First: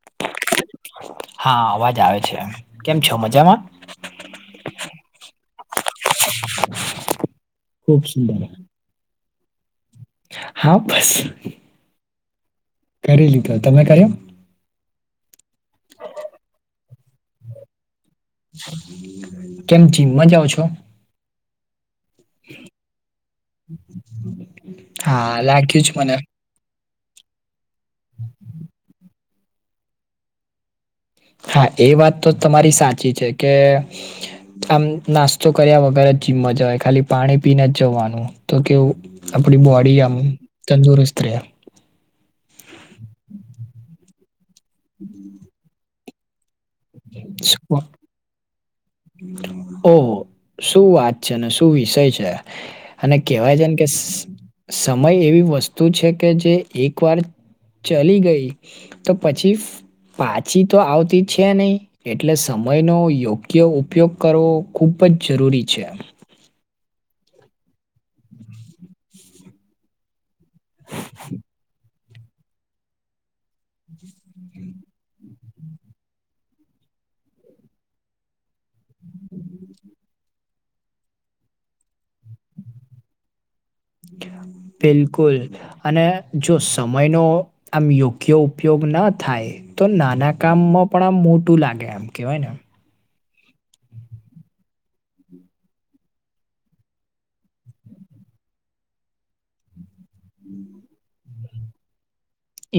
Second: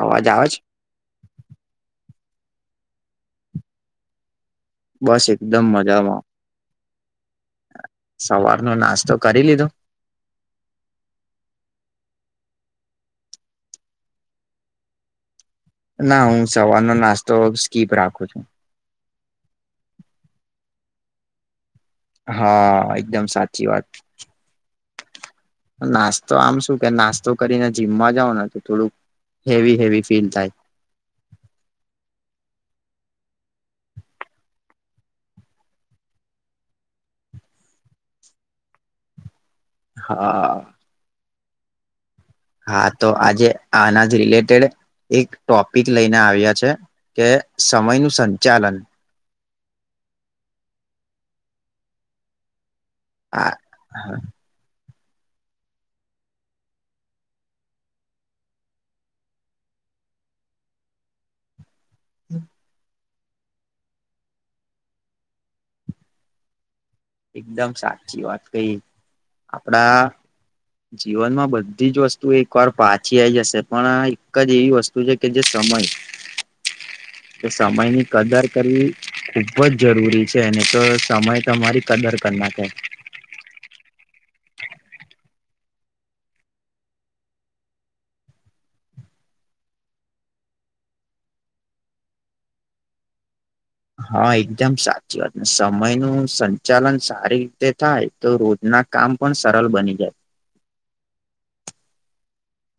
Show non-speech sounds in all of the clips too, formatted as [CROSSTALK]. અવાજ આવે છે હા અવાજ આવે છે કેમ છો મજામાં બસ એકદમ મજામાં ખુબ સુંદર સવાર નો નાસ્તો કરી લીધો [INAUDIBLE] કરી લીધા તમે કર્યા ના હું સવારનો નાસ્તો સ્કીપ રાખું છું [INAUDIBLE] હા એકદમ સાચી વાત હા આલ નાસ્તો આમ શું કે નાસ્તો કરીને જીમમાં જાાવ ને તો થોડુંક હેવી હેવી ફીલ થાય હા એ વાત તો તમારી સાચી છે કે આમ નાસ્તો કર્યા વગર જ જિમમાં જવાય ખાલી પાણી પીને જ જવાનું તો કેવું આપણી બોડી આમ હા તંદુરસ્ત રહે હા તો આજે આનાજ રિલેટેડ એક ટોપિક લઈને આવ્યા છે કે સમય નું સંચાલન ઓહ શું વાત છે અને શું વિષય છે અને આ કહેવાય છેને કે સ ચલી ગઈ તો પછી ફ [INAUDIBLE] એકદમ સાચી વાત કહી આપડા જીવનમાં બધી જ વસ્તુ ુ એક વાર પાછી આઈ જશે પણ આ એક જ એવી વસ્તુ છે કે જે સમય [INAUDIBLE] ખુબ જ જરૂરી છે ને તો સમય તમારી કદર કરી નાખે બિલકુલ અને જો સમયનો આમ યોગ્ય ઉપયોગ ના થાય તો નાના કામ માં [INAUDIBLE] હા એકદમ સાચી વાત ને સમય નું સંચાલન સારી રીતે થાય. તો રોજના કામ પણ સરળ બની જાય. [INAUDIBLE]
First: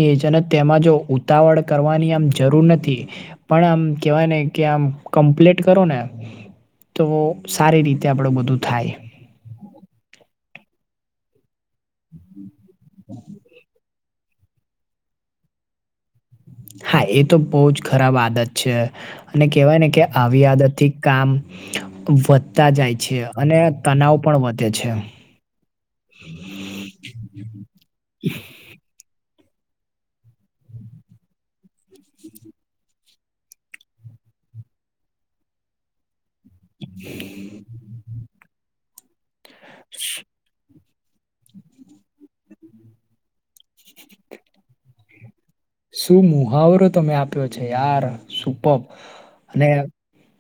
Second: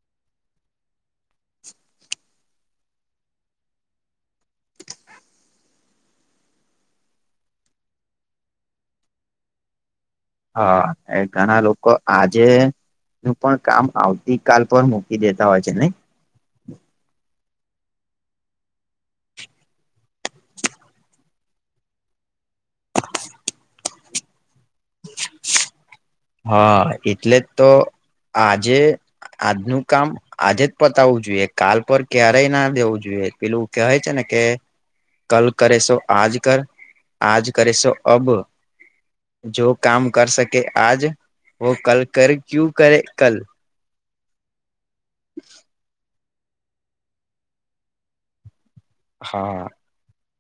એ જ અને તેમાં જો ઉતાવળ કરવાની આમ જરૂર નથી. પણ આમ કેવાય ને કે આમ કમ્પ્લીટ કરો ને તો સારી રીતે આપણું બધું થાય હા એ ઘણા લોકો આજે નું પણ કામ આવતી કાલ પર મૂકી દેતા હોય છે ને હા એ તો બહુ જ અને કેહેવાય ને કે આવી આદત થી કામ તા જાય છે અને તનાવ પણ વધે છે હા એટલે જ તો આજે આજનું કામ આજે જ પતાવવું જોઈએ કાલ પર ક્યારેય ના દેવું જોઈએ પેલું કહેવાય છે ને કે કલ કર એ સો આજ કર આજ કરીેશો અબ જો કામ કર શકે. આજ વ કલ કર ક્યુ કરે કલ. [INAUDIBLE] શું મુહાવરો તમે આપ્યો છે યાર સુપ હા અને.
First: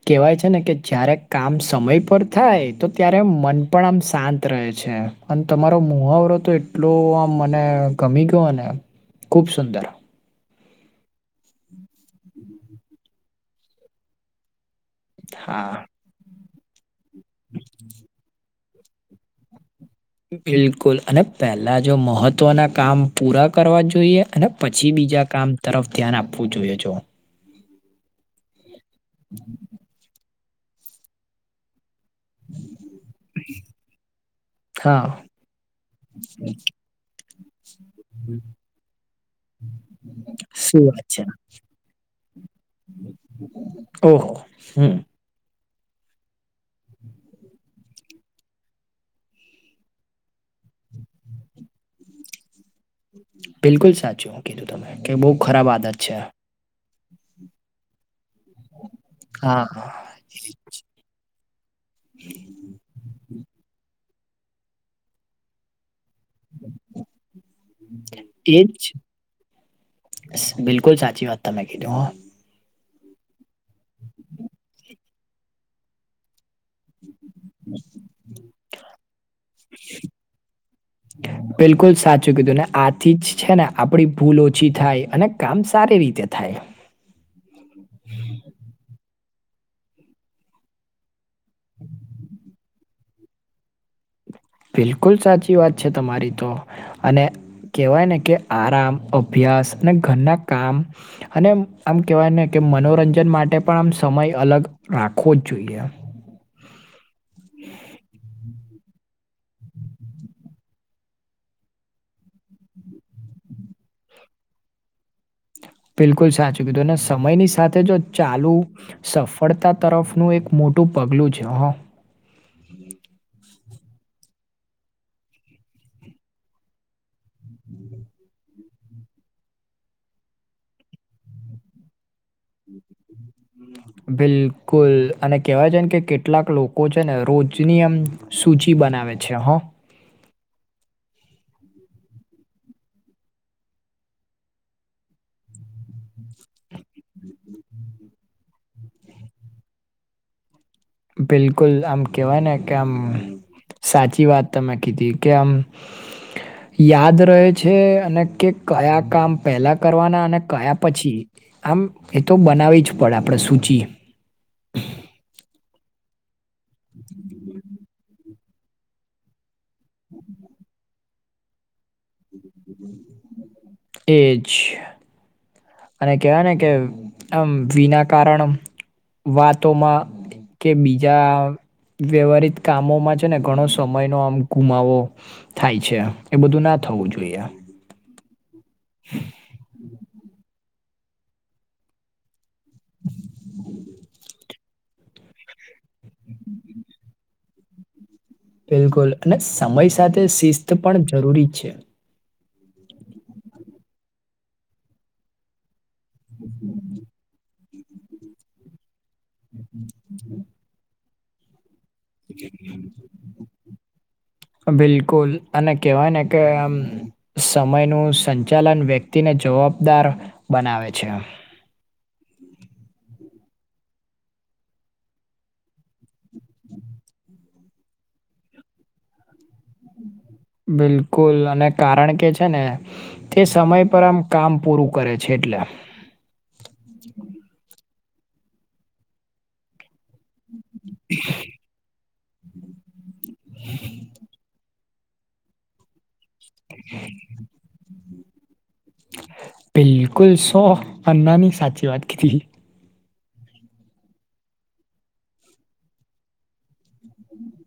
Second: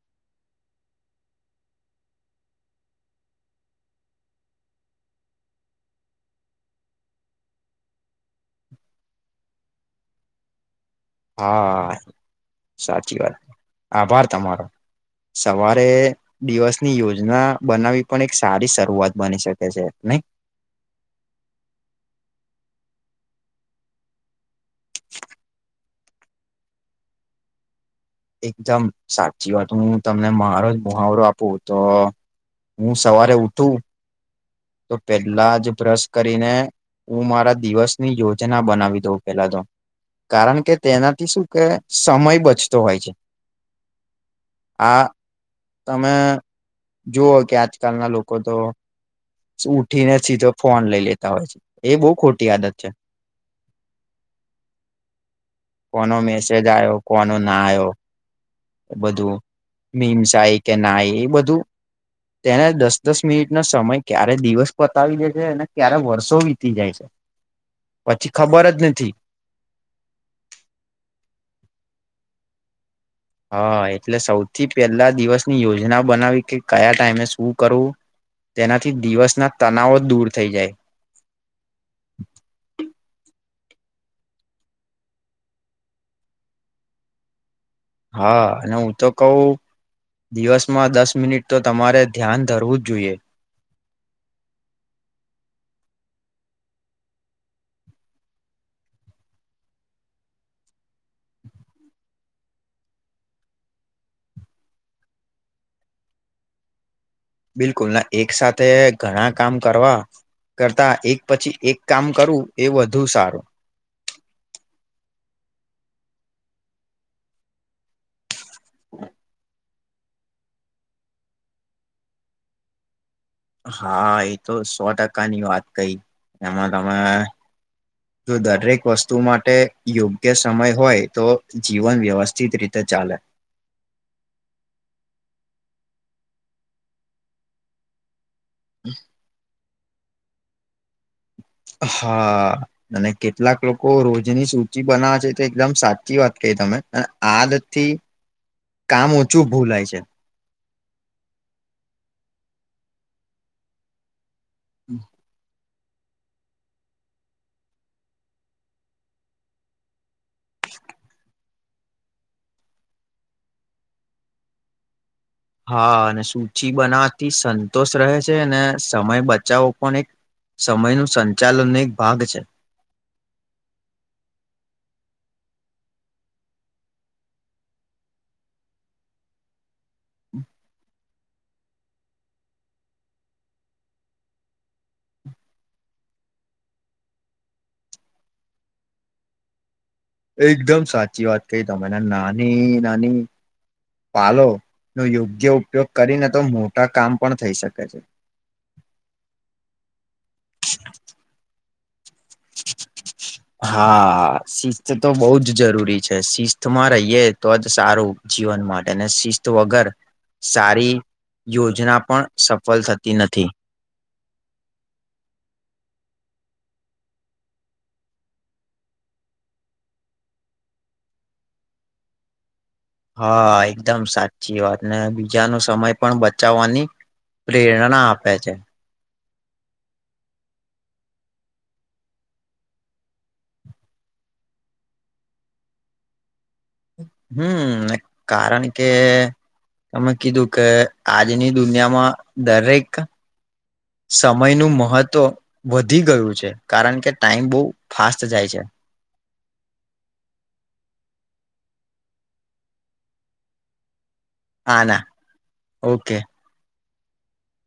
કહેવાય છે ને કે જયારે કામ સમય પર થાય તો ત્યારે મન. પણ આમ શાંત રહે છે અને તમારો મુહાવરો તો એટલો આમ મને ગમી ગયો ને. ખૂબ સુંદર. હા સાચી વાત આભાર તમારો. હા. સવારે દિવસની યોજના બનાવી પણ એક. સારી શરૂઆત બની શકે છે ન. બિલકુલ અને પહેલા જો મહત્વના કામ પૂરા કરવા જોઈએ અને પછી બીજા કામ. તરફ ધ્યાન આપવું જોઈએ છો. એકદમ સાચી વાત હું તમને મારો જ મુહાવરો આપું તો. હું સવારે ઉઠું. તો હા પેલા જ બ્રશ કરીને હું મારા દિવસ. ની યોજના બનાવી દઉ પેલા તો કારણ કે શું વાત છે તેનાથી શું. કે સમય બચતો હોય છે ઓહો હમ આ. તમે જુઓ કે આજકાલના લોકો તો. ઉઠી ને સીધો ફોન લઈ લેતા હોય છે એ બહુ ખોટી આદત છે. બિલકુલ સાચુંું કીધું તમે કે બહુ ખરાબ આદત કોનો છે. મેસેજ આવ્યો કોનો ના આવ્યો એ બધું હા મીમ સા. કે ના એ બધું તેને દસ દસ મિનિટ ન સમય. ક્યારે દિવસ પતાવી દે છે અને ક્યારે વર્ષો. શ વીતી જાય છે પછી ખબર જ એજ નથી. બિલકુલ સાચી વાત ત મેં કીધું હ. હા એટલે સૌથી પેલા દિવસની યોજના બનાવી કે કયા ટાઈમે શું. કરું તેનાથી દિવસ ના તનાવો દૂર થઈ જાય. હ. બિલકુલ સાચું કીધું ને આથી જ છે ને આપડી ભૂલ ઓછી થાય અને કામ સારી રીતે થાય. હા અને હું તો કહ દિવસમાં દસ મિનિટ. તો તમારે ધ્યાન ધરવું જ જોઈએ. બિલકુલ સાચી વાત છે તમારી તો. અને કેહેવાય ને કે આરામ અભ્યાસ અને ઘરના કામ. અને આમ કેવાય ને કે મનોરંજન માટે પણ આ સમય અલગ રાખવો જ જોઈએ. બિલકુલ ના એક સાથે. ઘણા કામ કરવા કરતા એક પછી એક કામ કરવું એ વધુ સારું. બિલકુલ સાચું કીધું સમયની સાથે જો ચાલુ. સફળતા તરફનું એક મોટું પગલું છે હ. હા એ તો સો ટકાની વાત કઈ એમાં તમે. જો દરેક વસ્તુ માટે યોગ્ય સમય હોય તો જીવન વ્યવસ્થિત રીતે ચાલે. બિલકુલ અને કેવાય છેને કે કેટલાક લોકો છે ને રોજની એમ. સૂચિ બનાવે છે હં. હા. અને કેટલાક લોકો રોજની સૂચિ બનાવે છે તો એકદમ સાચી વાત કહી તમે. આદત થી કામ ઓછું ભૂલાય છે. બિલકુલ આમ કેવાય ને કે આમ સાચી વાત તમે કીધી. કેમ. [INAUDIBLE] યાદ રહે છે અને કે કયા કામ પહેલા કરવાના અને કયા પછી. આમ એ તો બનાવી જ પડે આપણેે સૂચિ. હા અને સૂચ બનાતી સંતોષ રહે અને સમય બચાવો પણ એક સમય નું સંચાલનને એક ભાગ છે એજ [UNINTELLIGIBLE] અને કહેવાય ને કે આમ વિના કારણ વાતોમાં કે બીજા વ્યવહારિત કામોમાં છે ને ઘણો સમય નો આમ ગુમાવો થાય છે એ બધું ના થવું જોઈએ હ [INAUDIBLE] [UNINTELLIGIBLE] એકદમ સાચી વાત કહી તમે નાની નાની પાાલો નો યોગ્ય ઉપયોગ કરીને તો મોટા કામ પણ થઈ શકે છે બિલકુલ અને સમય સાથે શિસ્ત પણ જરૂરી છે હા શિસ્ત તો બહ જ જરૂરી શિસ્ત માં રહીએ તો જ સારું જીવન માટે અને શિસ્ત વગર સારી યોજના પણ સફળ થતી નથી. બિલકુલ અને કેવાય ને કે આમ સમયનું સંચાલન વ્યક્તિને જવાબદાર બનાવે છે હા એકદમ સાચી વાત ને બીજા ન સમય પણ બચાવવાની પ્રેરણાણા આપે છે બિલકુલ અને કારણ કે છે ને તે સમય પર આમ કામ પૂરું કરે છે એટલે હમ કારણ કે તમે કીધું કે આજની દુનિયામાં દરેક સમય નું મહત્વ વધી ગયું છે કારણ કે ટાઈમ બહુ ફાસ્ટ જાય છે બિલકુલ સો અન્નાની સાચી વાત ક હ ના ઓકે હમ [INAUDIBLE] [UNINTELLIGIBLE]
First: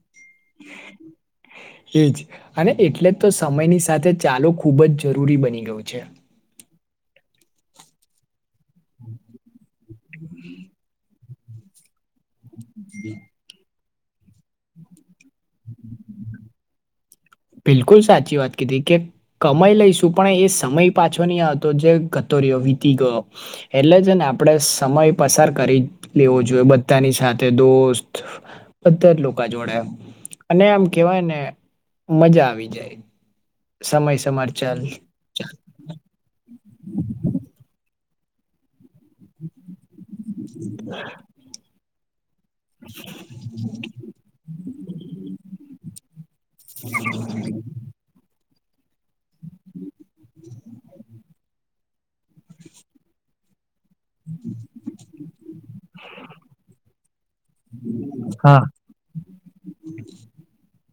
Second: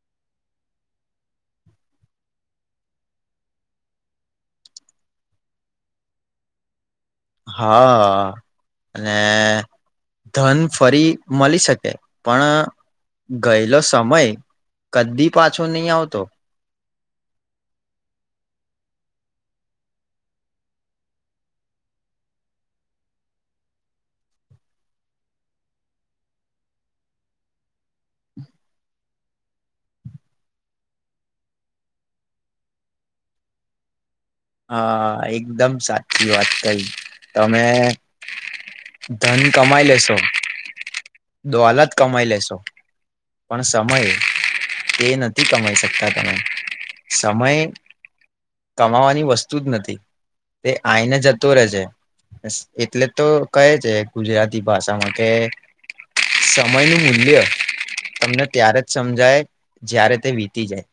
[INAUDIBLE] [UNINTELLIGIBLE] એ જ અને એટલે જ તો સમયની સાથે ચાલો ખૂબ જ જરૂરી બની ગયું છે હા અને ધન ફરી મળી શકે પણ ગયેલો સમય કદી પાછો નહી આવતો બિલકુલ સાચી વાત ક હતીી કે કમાઈ લઈશું પણ એ સમય પાછો નહી હતો જે ગતોર્યો વીતી ગયો એટલે જ ને આપણેે સમય પસાર કરી લેવો જોઈએ બધાની સાથે દોસ્ત બધા જ લોકો જોડે અને આમ કેવાય ને મજા આવી જાય સમય સમમારચ હા એક એકદમ સાચી વાત કઈ તમે ધન કમાઈ લેશો દો હલા જ કમાઈ લેશો પણ સમય તે નથી કમાઈ શકતા તમે સમય કમાવાની વસ્તુ વત જ નથી તે આઈને જતો રહે છે એટલે તો કહે છે ગુજરાતી ભાષામાં કે સમયનું મૂલ્ય તમને હા ત્યારે સમજાય જ્યારે તે વીતી જાય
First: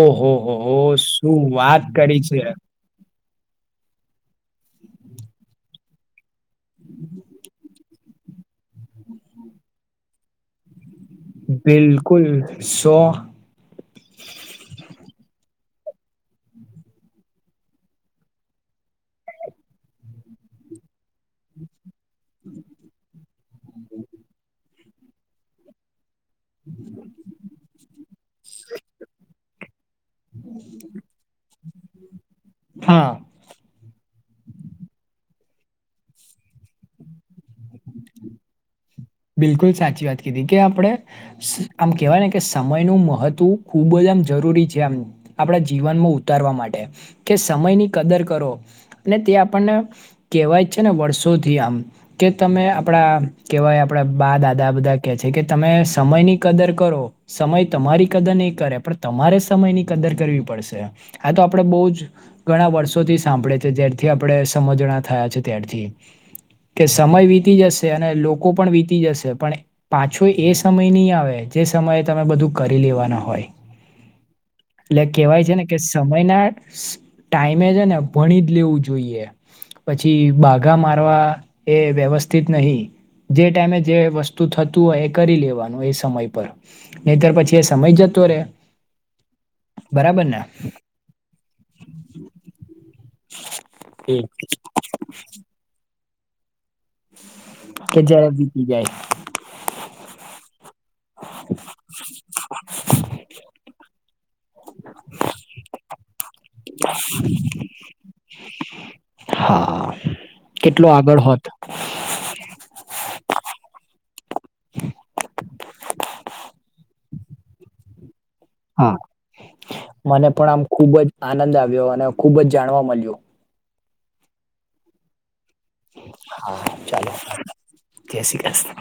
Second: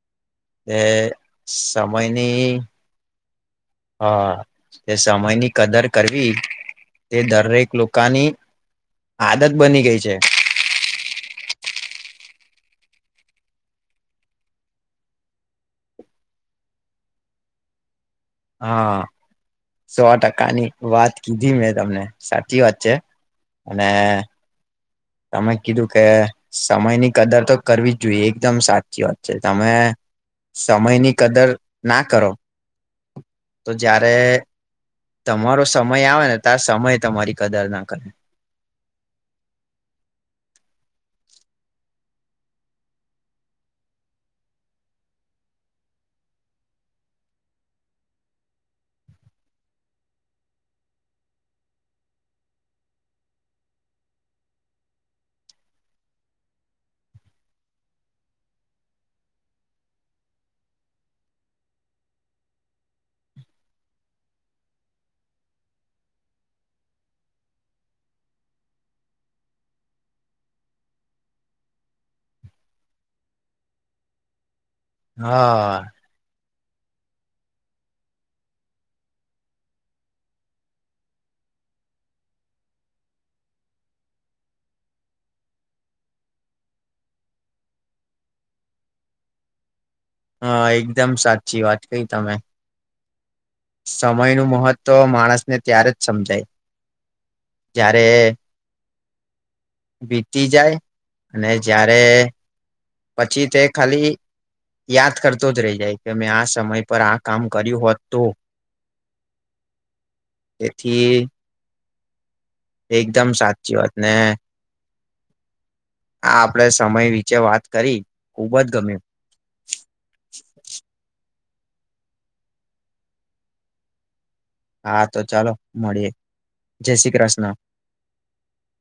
ઓહો હો હો એ શું વાત કરી છે સમયની હા તે સમય ની કદર કરવી તે દરેક લોકોની આદત બની ગઈ છે બિલકુલ સો હા સો ટકા ની વાત કીધી મેં તમને સાચી વાત છે અને તમે કીધું કે સમય ની કદર તો કરવી જ જોઈએ એકદમ સાચી વાત છે તમે સમય ની કદર ના કરો હા. તો જયારે તમારો સમય આવે ને તાર સમય તમારી કદર ના કરે બિલકુલ સાચી વાત કીધી કે આપણે. આમ કેહેવાય ને કે સમયનું મહત્વ ખૂબ જ આમ જરૂરી છે આમ આપણા જીવનમાં ઉતારવા માટે કે સમય ની કદર કરો તે આપણને. કહેવાય છે ને વર્ષોથી આમ કે તમે આપડા કેહેવાય. આપડા બા દાદા બધા કે છે કે તમે સમય ની કદર કરો સમય તમારી કદર નહીં કરે પણ તમારે સમયની કદર કરવી પડશે. આ તો આપડે બહુ જ ઘણા વર્ષોથી સાંભળે છે જ્યારથી આપણે સમજણા થયા છે. ત્યારથી કે સમય વીતી જશે અને લોકો પણ વીત જશે પણ પાછો એ સમય નહી આવે જે સમયે તમે બધું કરી લેવાના હોય. [INAUDIBLE] એટલે કેવાય છે ને હા કે સમ યના ટાઈમે છે ને ભણી જ લેવું જોઈએ. પછી બાઘા મારવા એ વ્યવસ્થિત નહી જે ટાઈમે જે વસ્તુ થતું હોય એ કરી લેવાનું એ સમય પર. નહી તર પછી એ સમય જતો રે બરાબર ને હા એકદમ સાચી વાત કઈ તમે સમયનું મહત્ત્વ માણસને ત્યારે જ સમજાય જયારે કે જરા દીતી જાય વીતી જાય અને જારે પછી તે ખાલી યાદ કરતો જ રહી જાય કે મેમે આ સમય પર આ કામ કર્યું હોત તો હા કેટલું તેથી આગળ હોત એકદમ સાચી વાત ને આ આપડે સમય વિચે વાત કરી ખુબ જ હા ગમ્યું મને પણ આમ ખુબ જ આનંદ આવ્યો અને ખુબ જ જાણવા મળ્યું હા તો ચાલો મળીએે હા જય ચાલો શ્રી કૃષ્ણ જય શ્રી કૃષ્ણ.